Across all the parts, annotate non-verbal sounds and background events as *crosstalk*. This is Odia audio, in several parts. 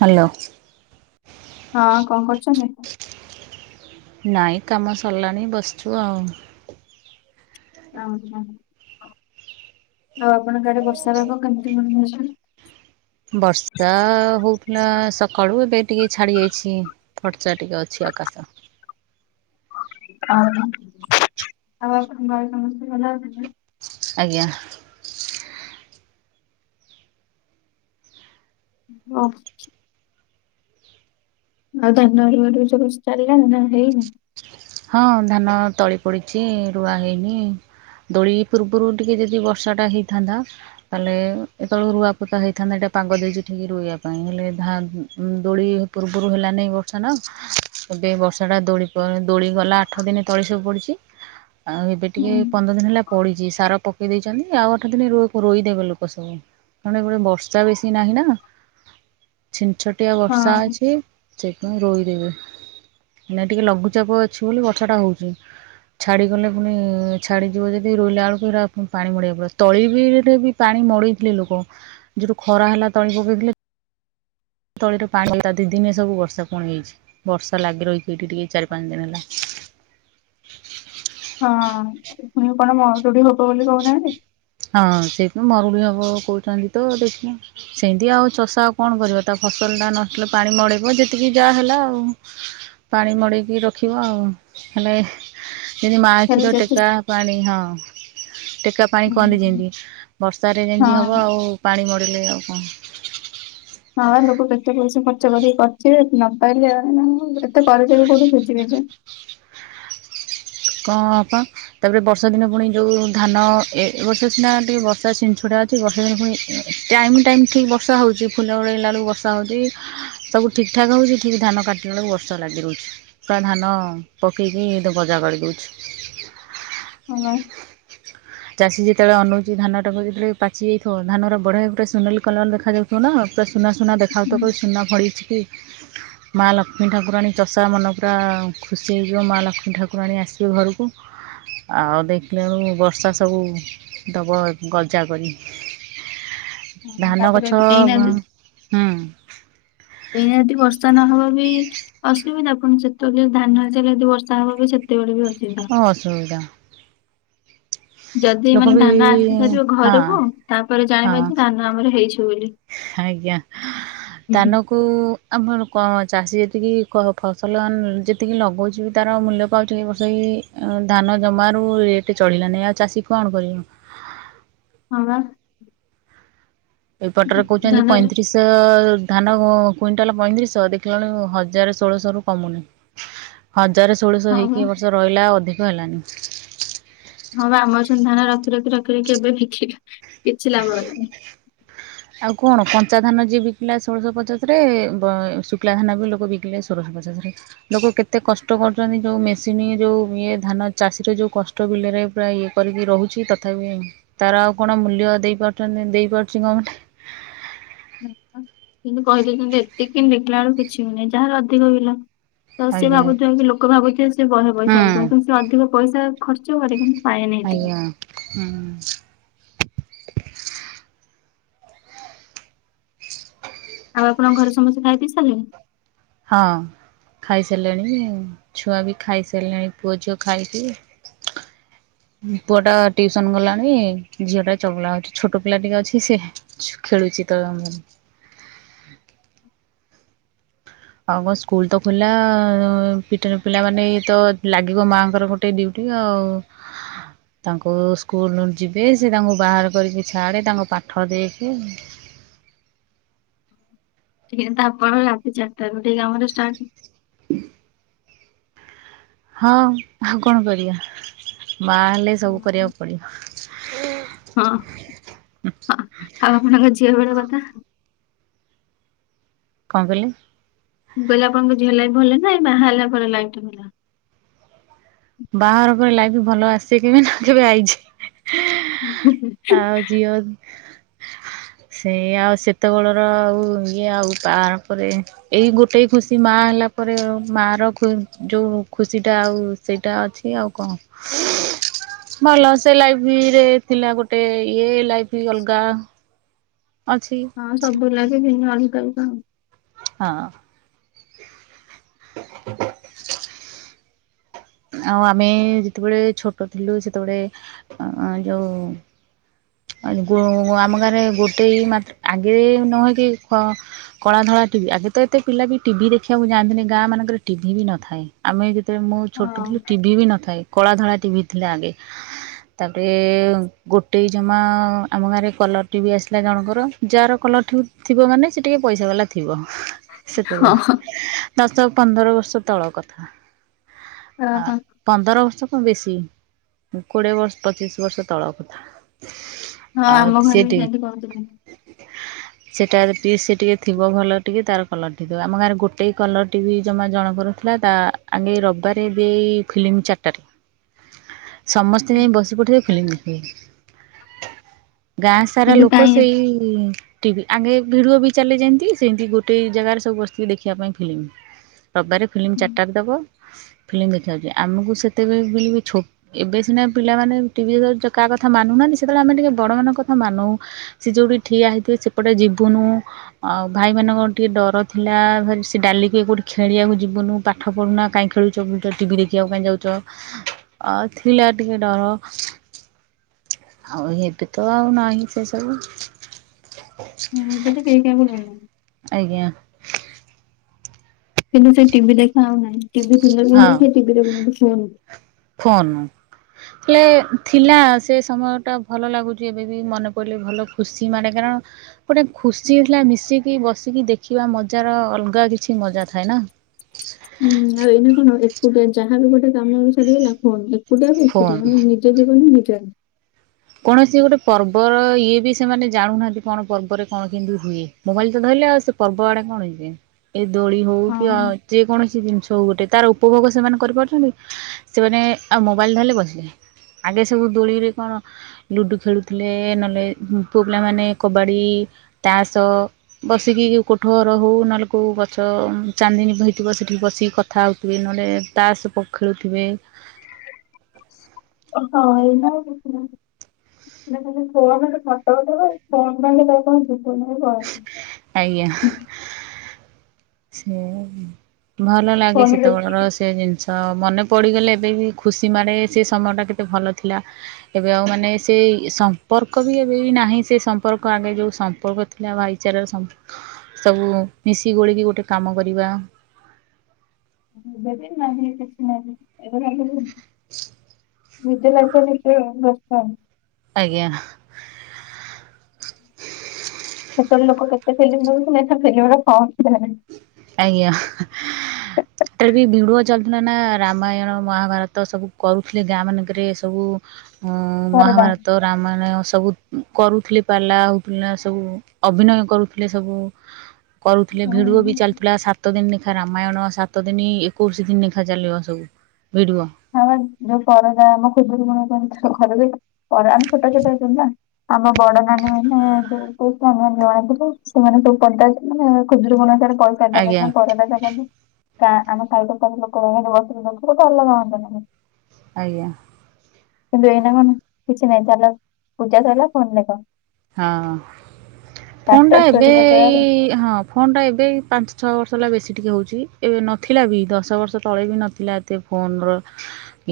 ହ୍ୟାଲୋ ହଁ କଣ କରୁଛନ୍ତି ନାଇଁ କାମ ସରିଲାଣି ବସିଛୁ ଆଉ ଓହୋ ଆଉ ଆପଣଙ୍କ କାଡେ ବର୍ଷା ଭାଗ କେମିତି ମନ ଅଛ ବର୍ଷା ହଉଥିଲା ସକାଳୁ ଏବେ ଟିକେ ଛାଡି ଯାଇଛି ଖର୍ଚା ଟିକେ ଅଛି ଆକାଶ ହ ଆଉ ଆପଣଙ୍କଙ୍କ ସମସ୍ତେ ଭଲ ହଉଛନ୍ତି ଆଜ୍ଞା ହ ଆଉ ଧାନ ଆଡଡ ସବୁ ଚାଲିଲାନଣି ନା ହେଇନି ହଁ ଧାନ ତଳି ପଡିଛି ରୁଆ ହେଇନି ଦୋଳି ପୂର୍ବରୁ ଟିକେ ଯଦି ବର୍ଷାଟା ହେଇଥାନ୍ତା ତାହେଲେ ଏତେବେଳଳେ ରୁଆପୋତା ହେଇଥାନ୍ତା ଏଟା ପାଗ ଦେଇଛିଠିକି ରୋଇବା ପାଇଁ ହେଲେ ଧ ଦୋଳି ପୂର୍ବରୁ ହେଲାନି ବର୍ଷା ନ ଏବେ ବର୍ଷାଟା ଦୋଳି ଦୋଳି ଗଲା ଆଠ ଦିନେ ତଳି ସବୁ ପଡ଼ିଛି ଆଉ ଏବେ ହୁଁ ଟିକେ ପନ୍ଦର ଦିନ ହେଲା ପଡିଛି ସାର ପ ପକେଇ ଦେଇଛନ୍ତି ଆଉ ଆଠ ଦିନ ରୋଇଦେବେ ଲୋକ ସବୁ କାରଣ ଏଟେ ବର୍ଷା ବେଶୀ ନାହିଁ ନା ଛିନ୍ ଛଟିଆ ବର୍ଷା ହଁ ଅଛି। ସେଇଥିପାଇଁ ରୋଇଦେବେ ଏହିନା ଟିକେ ଲଘୁଚାପ ଅଛି ବୋଲି ବର୍ଷା ଟା ହଉଛି। ଛାଡିଗଲେ ପୁଣି ଛାଡିଯିବ ଯଦି ରୁଇଲା ବେଳକୁ ହେରା ପାଣି ମଡେଇବାକୁ ପଡିବ। ତଳି ବି ରେ ବି ପାଣି ମଡ଼େଇଥିଲେ ଲୋକ ଯଉଠୁ ଖରା ହେଲା ତଳି ପକେଇଥିଲେ ତଳିରେ ପାଣି ଦି ଦିିନ ସବୁ ବର୍ଷା ପୁଣି ହୋଇଛି ବର୍ଷା ଲାଗି ରହିଛି ଏଇଠି ଟିକେ ଚାରି ପାଣି ଦେ ଗଲା ହଁ ପୁଣି କଣ ମରୁଡ଼ି ହେବ ବୋଲି କହୁନାହାନ୍ତି। ହଁ ସେଇଥିୁ ମରୁଡ଼ି ହବ କହୁଛନ୍ତି ତ ଦେଖିବା ସେମିତି ଆଉ ଚଷା ଆଉ କଣ କରିବ ତା ଫସଲଟା ନଷ୍ଟଲେ ପାଣି ମଡ଼େଇବ ଯେତିକି ଯାହା ହେଲା ଆଉ। ପାଣି ମଡ଼େଇକି ରଖିବ ଆଉ ହେଲେ ଯେମିତି ମା ହେଲେ କ୍ଷୀର ଯେତେ ଟେକା ପାଣି ହଁ ଟେକା ପା ହୁଁ, କୁହନ୍ତିି ଯେମିତି ବର୍ଷାରେ ହଁ ଯେମିତି ହେବ ହଁ ଆଉ ପାଣି ମଡେଇଲେ ଆଉ କଣ? ହଁ ଲୋକ କେତେ ପଇସା ଖର୍ଚ୍ଚ କରିକି କରିଥିବେ ନ ପାଇଲେ ଏତେ କରଜ ଯୁ କୋଉଠି ଶୁଜିିବେ ଯେ କ ଅପା ତାପରେ ବର୍ଷା ଦିନ ପୁଣି ଯେଉଁ ଧାନ ଏ ବର୍ଷା ସିନା ଟିକେ ବର୍ଷା ସିଞ୍ଚୁଡ଼ା ଠିକ ବର୍ଷାଲେ ପୁଣି ଟାଇମ କୁ ଟାଇମ୍ ଠିକ୍ ବର୍ଷା ହେଉଛି ଫୁଲ ବୁଳେଇଲା ବେଳକୁ ବର୍ଷା ହେଉଛି ସବୁ ଠିକ୍ ଠାକ୍ ହେଉଛି ଠିକ ଧାନ କାଟିଲା ବେଳକୁ ବର୍ଷା ଲାଗି ରହୁଛି। ପୁରା ଧାନ ପକେଇକି ଗଜା କରିଦେଉଛି। କଣ ପାଇଁ? ଚାଷୀ ଯେତେବେଳେ ଅନଉଛି ଧାନଟାକୁ ଯେତେବେଳେ ପାଚି ଯାଇଥିବ ଧାନର ବଢ଼ିଆ ପୁରା ସୁନେଲି କଲର ଦେଖାଯାଉ ଥିବ ନା ପୁରା ସୁନା ସୁନା ଦେଖାଯାଉ ଥିବ ହୁଁ, କହିବ ସୁନା ଫଳିଛି ମା ଲକ୍ଷ୍ମୀ ଠାକୁରାଣୀ ଚଷା ମନ ପୂରା ଖୁସି ହେଇଯିବ ମା ଲକ୍ଷ୍ମୀ ଠାକୁରାଣୀ ଆସିବେ ଘରକୁ ଆଉ ଦେଖିଲା ବେଳକୁ ବର୍ଷା ସବୁ ଦେବ ଗଜା କରି। ହଁ, ଧାନ ତାପରେ ଗଛ ଏଇନା ହୁଁ। ଏଇନା ଯଦି ବର୍ଷା ନହେବ ବି ଅସୁବିଧା କଣ ଯେତେବେଳେ ଧାନ ଆସିଲେ ଯଦି ବର୍ଷା ହବ ବି ସେତେବେଳେ ବି ଅସୁବିଧା। ଅସୁବିଧା ଯଦି ଲୋକ ମାନେ ବି ଧାନ ଆସି ସାରିବ ହଁ ଘରକୁ ତାପରେ ଜାଣିବା ହଁ ଯେ ଧାନ ଆମର ହେଇଛି ବୋଲି। ଆଜ୍ଞା ତା କୁ ଆମର ଚାଷୀ ଯେତିକି ଫସଲ ଯେତିକି ଲଗଉଛି ତାର ମୂଲ୍ୟ ପାଉଛ ଏଇ ବର୍ଷ ଏଇ ଧାନ ଜମାରୁ ରେଟ୍ ଚଳିଲାନି ଆଉ ଚାଷୀ କଣ କରିବ? ହଁ ବା ଏଇପଟରେ କହୁଛନ୍ତି ଧାନ ପଇଁତିରିଶି ସେ ଧାନ କୁଇଣ୍ଟାଲ ପଇଁତିରିଶହ ଦେଖିଲାବେଳକୁ ହଜାର ଷୋଳଶହ ରୁ କମୁନି। ହଜାର ଷୋଳଶହ ହଁ ବା ହେଇକି ଏ ବର୍ଷ ରହିଲା ଅଧିକ ହେଲାନି। ହଁ ବା ଆମର ସେମିତି ଧାନ ରଖି ରଖି ରଖି ରଖି ଏବେ ବିକିଲୁ କିଛି ଲାଭ ହେଲାନି। ଆଉ କଣ କଞ୍ଚା ଧାନ ଯିଏ ବିକିଲା ଷୋଳଶହ ପଚାଶରେ ଶୁଖଲା ଧାନ ବି ଲୋକ ବିକିଲେ ଷୋଳଶହ ପଚାଶରେ। ଲୋକ କେତେ କଷ୍ଟ କରୁଛନ୍ତି ଯୋଉ ମେସିନ୍ ଯୋଉ ଇଏ ଧାନ ଚାଷୀ ର ଯୋଉ କ ଷ୍ଠ ବିଲରେ ପୁରା ଇଏ କରିକି ରହୁଛି ତଥାପି ତାର ଆଉ କଣ ମୂଲ୍ୟ ଦେଇ ପାରୁଛନ୍ତି ଦେଇ ପାରୁଛି ଗମେଣ୍ଟ? କିନ୍ତୁ କହି ଦେଇଛନ୍ତି ଏତିକିି ଦେଖିଲା ବେଳକୁ କିଛି ବି ନୁହିଁ ଯାହାର ଅଧିକ ବିଲ ତ ସେ ଆଜ୍ଞା ଭାବୁଥିବା କି ଲୋକ ଭାବୁଥିବ ସେ ବହେ ହୁଁ ପଇସା ଇନକମ୍ କିନ୍ତୁ ସେ ଅଧିକ ପଇସା ଖର୍ଚ୍ଚ କରେ କିନ୍ତୁ ପାଏନି ଏତିକି। ଆଜ୍ଞା ହୁଁ। ଆଉ ଆପଣଙ୍କ ଘରେ ସମସ୍ତେ ଖାଇ ପିଇ ସାରିଲେଣି? ହଁ। ଖାଇ ସାରିଲେଣି ଛୁଆ ବି ଖାଇ ସାରିଲେଣି ପୁଅ ଝିଅ ଖାଇକି ପୁଅ ଟା ଟିୟୁସନ ଗଲାଣି ଝିଅଟା ଚଗଲା ହଉଛି ଛୋଟ ପିଲା ଟିକେ ଅଛି ସିଏ ଖେଳୁଚି ତ। ଆଉ କଣ ସ୍କୁଲ ତ ଖୋଲା *unintelligible* ପିଲାମାନେ ତ ଲାଗିବ ମାଆଙ୍କର ଗୋଟେ ଡ୍ୟୁଟି ଆଉ ହଁ। ତାଙ୍କୁ ସ୍କୁଲ ଯିବେ ସେ ତାଙ୍କୁ ବାହାର କରିକି ଛାଡ଼େ ତାଙ୍କ ପାଠ ଦେଖେ ତେବେ ତ ଆପଣ ରାତି ଚାରିଟାରୁ ଉଠିକି କାମରେ ଷ୍ଟାର୍ଟ *inaudible* ହଁ ଆଉ କଣ କରିବା, ମା ହେଲେ ସବୁ କରିବାକୁ ପଡ଼ିବ। ହଁ-ହଁ ଆଉ ଆପଣଙ୍କ ଝିଅବେଳ କଥା କଣ କହିଲେ? ମୁଁ କହିଲେ ଆପଣଙ୍କ ଝିଅ ଲାଇଫ୍ ଭଲ ନା ଏଇ ବାହାହେଲା ପରେ ଲାଇଫ୍ ଟି ଭଲ? ବାହାଘର ପରେ ଲାଇଫ୍ ଭଲ ଆସେ କେବେ ନା କେବେ ଆଇଛି *inaudible* *unintelligible* ସେ ଆଉ ସେତେବେଳର ଆଉ ଇଏ ଆଉ *unintelligible* ପରେ ଏଇ ଗୋଟେ ଖୁସି ମା ହେଲା ପରେ ମା ର ଯୋଉ ଖୁସି ଟା ଆଉ ସେଇଟା ଅଛି ଆଉ କଣ। ଭଲ ସେ ଲାଇଫେରେ ଥିଲା ଗୋଟେ ଇଏ ଲାଇଫ ଅଲଗା ଅଛି ହଁ ସବୁ ସେମତି ଲାଗେ ଭିନ୍ନ *unintelligible* ହଁ। *inaudible* ଆଉ ଆମେ ଯେତେବେଳେ ଛୋଟ ଥିଲୁ ସେତେବେଳେ ଅଁ ଯୋଉ ଗୋ ଆମ ଗାଁରେ ଗୋଟେ ମାତ ଆଗେ ନହେ କି କଳା ଧଳା ଟିଭି ଆଗେ ତ ଏତେ ପିଲା ବି ଟିଭି ଦେଖିବାକୁ ଯାଆନ୍ତିନି ଗାଁ ମାନଙ୍କରେ ଟିଭି ବି ନଥାଏ ଆମେ ଯେତେବେ ଛୋଟ ଆଉ। ଥିଲୁ ଟିଭି ବି ନଥାଏ, କଳା ଧଳା ଟିଭି ଥିଲା ଆଗେ। ତାପରେ ଗୋଟେ ଜମା ଆମ ଗାଁରେ କଲର୍ ଟିଭି ଆସିଲା ଜଣଙ୍କର। ଯା ର କଲର୍ ଟିଭି ଥିବ ମାନେ ସେ ଟିକେ ପଇସା ବାଲା ଥିବ। ହଁ ହଁ ସେତେବେଳେ ଦଶ ପନ୍ଦର ବର୍ଷ ତଳ କଥା। ହଁ। ପନ୍ଦର ବର୍ଷ କଣ ବେଶୀ କୋଡ଼ିଏ ବର୍ଷ ପଚିଶ ବର୍ଷ ତଳର କଥା। ଆଉ ଆମ ଘରେ ବି ସେଟି ସେମିତି କହୁଥିଲେ। ସେଟା ସେ ଟିକେ ଥିବ ଭଲ ଟିକେ ତାର କଲର୍ ଟିଭି ଥିବ, ଆମ ଗାଁରେ ଗୋଟେ କଲର୍ ଟିଭି ଜମା ଜଣଙ୍କର ଥିଲା ତା ଆଗେ ରବି ବାରେ ଦିଏଇ ଫିଲ୍ମ ଚାରିଟାରେ ସମସ୍ତେ ହୁଁ। ଯାଇ ବସି ପଡ଼ିଥିବେ ଫିଲ୍ମ ଗାଁ ସାରା କିନ୍ତୁ ଲୋକ କାଇଁ ଏବେ ସେଇ ଟିଭି ଆଗେ ଭିଡୁଓ ବି ଚାଲେ ଯେନ୍ତି, ସେନ୍ତି ଗୋଟେ ଜାଗାରେ ସବୁ ବସିଥିବେ ଦେଖିବା ପାଇଁ ଫିଲିମ୍। ରବାରେ ଫିଲ୍ମ ଚାରିଟାରେ ହୁଁ, ଦେବ ଫିଲ୍ମ ଦେଖିବାକୁ ଯିବେ, ଆମକୁ ସେତେବେଳେ ବି ଛୋ ଏବେ ସିନା ପିଲାମାନେ ଟିଭି ଦେଖା କାହା କଥା ମାନୁନାହାଁନ୍ତି, ସେତେବେଳେ ଆମେ ଟିକେ ବଡ ମାନଙ୍କ କଥା ମାନଉ। ସିଏ ଯୋଉଠି ଠିଆ ହେଇଥିବେ ସେପଟେ ଯିବୁନୁ। ଆଉ ଭାଇମାନଙ୍କର ଟିକେ ଡର ଥିଲା ସେ ଡାଲିକୁ କୋଉଠି ଖେଳିବାକୁ ଯିବୁନୁ ପାଠ ପଢୁନା କାହିଁକି ଖେଳୁଛ ବୁଲୁଛ ଟିଭି ଦେଖିବାକୁ କାଇଁ ଯାଉଚ ଅ ଥିଲା ଟିକେ ଡର। ଆଉ ଏବେ ତ ଆଉ ନାହିଁ ସେସବୁ। ହଁ ଏବେ ତ କେହି କାହାକୁ ଡରୁନାହାନ୍ତି। ଆଜ୍ଞା। କିନ୍ତୁ ସେ ଟିଭି ଦେଖା ଆଉ ନାହିଁ, ଟିଭି ଥିଲେ ବି ହଁ ଘରେ କିଏ ଟିଭି ଦେଖୁନାହାନ୍ତି ଫୋନ୍। ଫୋନ୍। ହେଲେ ଥିଲା ସେ ସମୟଟା ଭଲ ଲାଗୁଚି ଏବେବି ମନେ ପଡ଼ିଲେ ଭଲ ଖୁସି ମାଡେ କାରଣ ଗୋଟେ ଖୁସିଥିଲା ମିଶିକି ବସିକି ଦେଖିବା ମଜାର ଅଲଗା କିଛି ମଜା ଥାଏ ନା। ହୁଁ ଆଉ ଏଇନା କଣ ଏକୁଟିଆ ଯାହାବି ଗୋଟେ କାମ ସରିଗଲା ଫୋନ ଏକୁଟିଆ ଯେ ଏକୁଟିଆ ଫୋନ୍ ମାନେ ନି ନିଜ ଜୀବନ ନିଜର। କୌଣସି ଗୋଟେ ପର୍ବର ଇଏ ବି ସେମାନେ ଜାଣୁନାହାନ୍ତି କଣ ପର୍ବରେ କଣ କେମିତି ହୁଏ। ମୋବାଇଲ ତ ଧଇଲେ ଆଉ ସେ ପର୍ବ ଆଡେ କଣ ଯିବେ ଏଇ ଦୋଳି ହୋଉ କି ହଁ। ଅ ଯେ କୌଣସି ଜିନଷ ହୋଉ ଗୋଟେ ତାର ଉପଭୋଗ ସେମାନେ କରିପାରୁଛନ୍ତି କି ସେମାନେ ଆଉ ମୋବାଇଲ୍ ଧଇଲେ ବସିଲେ। ଆଗେ ସବୁ ଦୋଳିରେ କଣ ଲୁଡ଼ୁ ଖେଳୁଥିଲେ ନହେଲେ ପୁଅ ପିଲାମାନେ କବାଡ଼ି ତାସ ବସିକି ଯୋଉ କୋଠଘର ହୋଉ ନହେଲେ କୋଉ ଗଛ ଚାନ୍ଦିନୀ ହେଇଥିବ ସେଠି ବସିକି କ କଥା ହୋଉଥିବେ ନହେଲେ ତାସ ପ ଖେଳୁଥିବେ। ଅ ହଁ ଏଇନା ଆଉ କିଛି ନାଇଁ। ଏନା ଖାଲା ଫୋନରେ ଫୋଟ ଉଠେଇବେ ଫୋନ ଧଇଲେ *unintelligible* ଆଜ୍ଞା। ସେ ଭଲଲାଗେ ଫୋନ୍ ସେତେବେଳେର ଦେଖିକି ସେ ସେ ଜିନିିଷ ମନେ ପଡ଼ିଗଲେ ଏବେ ବି ଖୁସି ମାଡ଼େ ସେ ସମୟଟା କେତେ ଭଲଥିଲା। ଏବେ ଆଉ ମାନେ ସେଇ ସମ୍ପର୍କ ବି ଏବେ ବି ନାହିଁ ସେ ସମ୍ପର୍କ ଆଗେ ଯୋଉ ସମ୍ପର୍କ ଥି ଲା ଭାଇଚାରାର ସମ୍ ସବୁ ମିଶି ଗୋଳିକି ଗୋଟେ କାମ କରିବା। ଏବେ ବି ନାହିଁ କିଛି ନାହିଁ ଏବେ *unintelligible* ନିଜ ଲାଇଫଟା ନେଇକି ବ୍ୟସ୍ତ। ଆଜ୍ଞା। ହେତୋବେଳେ ଲୋକ କେତେ ଫିଲ୍ମ ଦେଖୁଥିଲେ ଏଥର ଫିଲ୍ମର ଫ ଅକ୍ଷର ନାହିଁ। ଆଜ୍ଞା। ହେତଳେ ବି ଭିଡୁଅ ଚାଲୁଥୁଲା ନା ରାମାୟଣ, ମହାଭାରତ ସବୁ କରୁଥୁଲେ ଗାଁ ମାନଙ୍କରେ ସବୁ ଉଁ ପରଦା ମହାଭାରତ, ରାମାୟଣ ସବୁ କରୁଥୁଲି ପାଲା ହୋଉଥୁଲା ନା ସବୁ। ଅଭିନୟ କରୁଥୁଲେ ସବୁ କରୁଥୁଲେ ଭିଡୁଅ ବି ଚାଲ ସାତ ଦିନ ନେଖା ରାମାୟଣ ସାତ ଦିନି ଏକୋଇରିଶି ଦିନ ନେଖା ଚାଲିବ ସବୁ ଭିଡ଼ୁଅ। ହଁ ଯୋଉ ପରଦା ଆମ ଖୁଦୁରୁକୁଣୀ ଓଷା *unintelligible* କରୁ ଯେ କରୁ ଆମେ ଛୋଟ ଛୋଟ ହୋଇଥିଲୁନା। ଆମ ବଡ ନାନୀ ଆମ ବୋଉ କୋହୁଥିଲେ ଆମ ନୂଆ ଘରୁ ସେମାନେ ସବୁ କରଦେଇଥିଲେ ଖୁଦୁରୁକୁଣୀ ଓଷାରେ ପଇସ *unintelligible* ଆଜ୍ଞା ଗାଁ ଆମ ସାଇ ତ ସବୁ ଲୋକ ବାକ ବସରେ *unintelligible* ଆଜ୍ଞା। କିନ୍ତୁ ଏଇନା କଣ କିଛି ନାଇଁ ଚାଲ ପୂଜା ସରିଲା ଫୋନ୍ ଦେଖ। ହଁ ଟାଟା ଫୋନଟା ଏବେ ଷ୍ଟୋରି ପକେଇବାରେ ଏଇ ହଁ ଫୋନଟା ଏବେ ଏଇ ପାଞ୍ଚଛଅ ବର୍ଷ ହେଲା ବେଶୀ ଟିକେ ହୋଉଚି ଏବେ ନଥିଲା ବି ଦଶ ବର୍ଷ ତଳେ ବି ନଥିଲା। ଏତେ ଫୋନର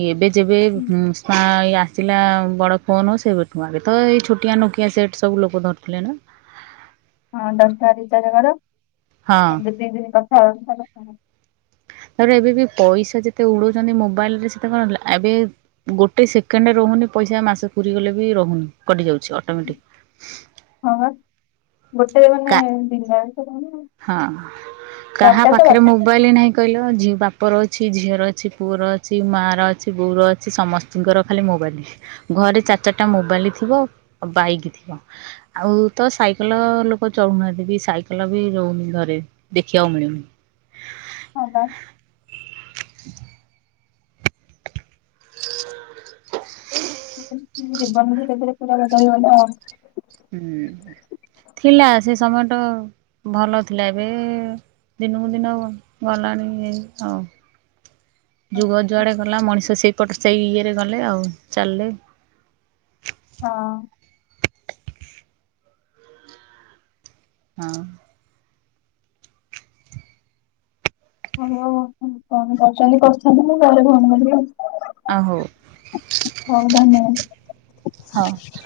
ଏଇ ଏବେ ଯେବେ ଏ ଉଁ ସ୍ପା ଏ ଆ ଆସିଲା ବଡ଼ ଫୋନ ସେବେଠୁ ଆଗେ ତ ଏଇ ଛୋଟିଆ ନୋକିଆ ସେଟ୍ ସବୁ ଲୋକ ଧରୁଥୁଲେ ନା। ହଁ ଦଶଟା ରିଚାର୍ଜ କର ଆ ହଁ ଦିତିନ ଦିନ କଥା ହ *unintelligible* ତାପରେ ଏବେ ବି ପଇସା ଯେତେ ଉଡୋଉଚନ୍ତି ମୋବାଇଲରେ ସେତେ କଣ ଏବେ ଗୋଟେ ସେକେଣ୍ଡର ରହୁନି ପଇସା ମାସ ପୁରିଗଲେ ବି ରହୁନି କଟି ଯାଉଚି ଅଟୋମେଟିକ। ହଁପା ଗୋଟେ ମାନେ କା ଦିନରେ ସେ କାମ। ହଁ କାହା ପାଖରେ ମୁଁ ମୋବାଇଲି ନାହିଁ କହିଲ ଝି ବାପର ଅଛି, ଝିଅର ଅଛି, ପୁଅର ଅଛି, ମାଆର ଅଛି, ବୋଉର ଅଛି, ସମସ୍ ଙ୍କର ଖାଲି ମୋବାଇଲି ଘରେ ଚାରିଚାରିଟା ମୋବାଇଲ ଥିବ ଆଉ ବାଇକ୍ ଥିବ। ଆଉ ତ ସାଇକେଲ ଲୋକ ଚଳୁନାହାନ୍ତି ବି ସାଇକେଲ ବି ରହୁନି ଘରେ ଦେଖିବାକୁ ମିଳୁନି। ହଁପା। ଜୀବନ ବି ଦେଖୁନ ପୁରା ବଦଳି ଗଲା। ହୁଁ ଥିଲା ସେ ସମୟ ଟ ଭଲଥିଲା ଏବେ ଦିନକୁ ଦିନ ଗଲାଣି ଏଇ ଆଉ। ଯୁଗ ଯୁଆଡେ ଗଲା ମଣିଷ ସେଇପଟ ସେଇ ଇଏରେ ଗଲେ ଆଉ ଚାଲିଲେ। ହଁ। ହଁ। ହଁ ହଉ କଣ କରଛନ୍ତି କରୁଥାନ୍ତୁ। ମୁଁ ଗଲେ ଫୋନ୍ କରିବି ଆଉ। ଆଉ ହଉ ହଉ ହଉ। ଧନ୍ୟବାଦ।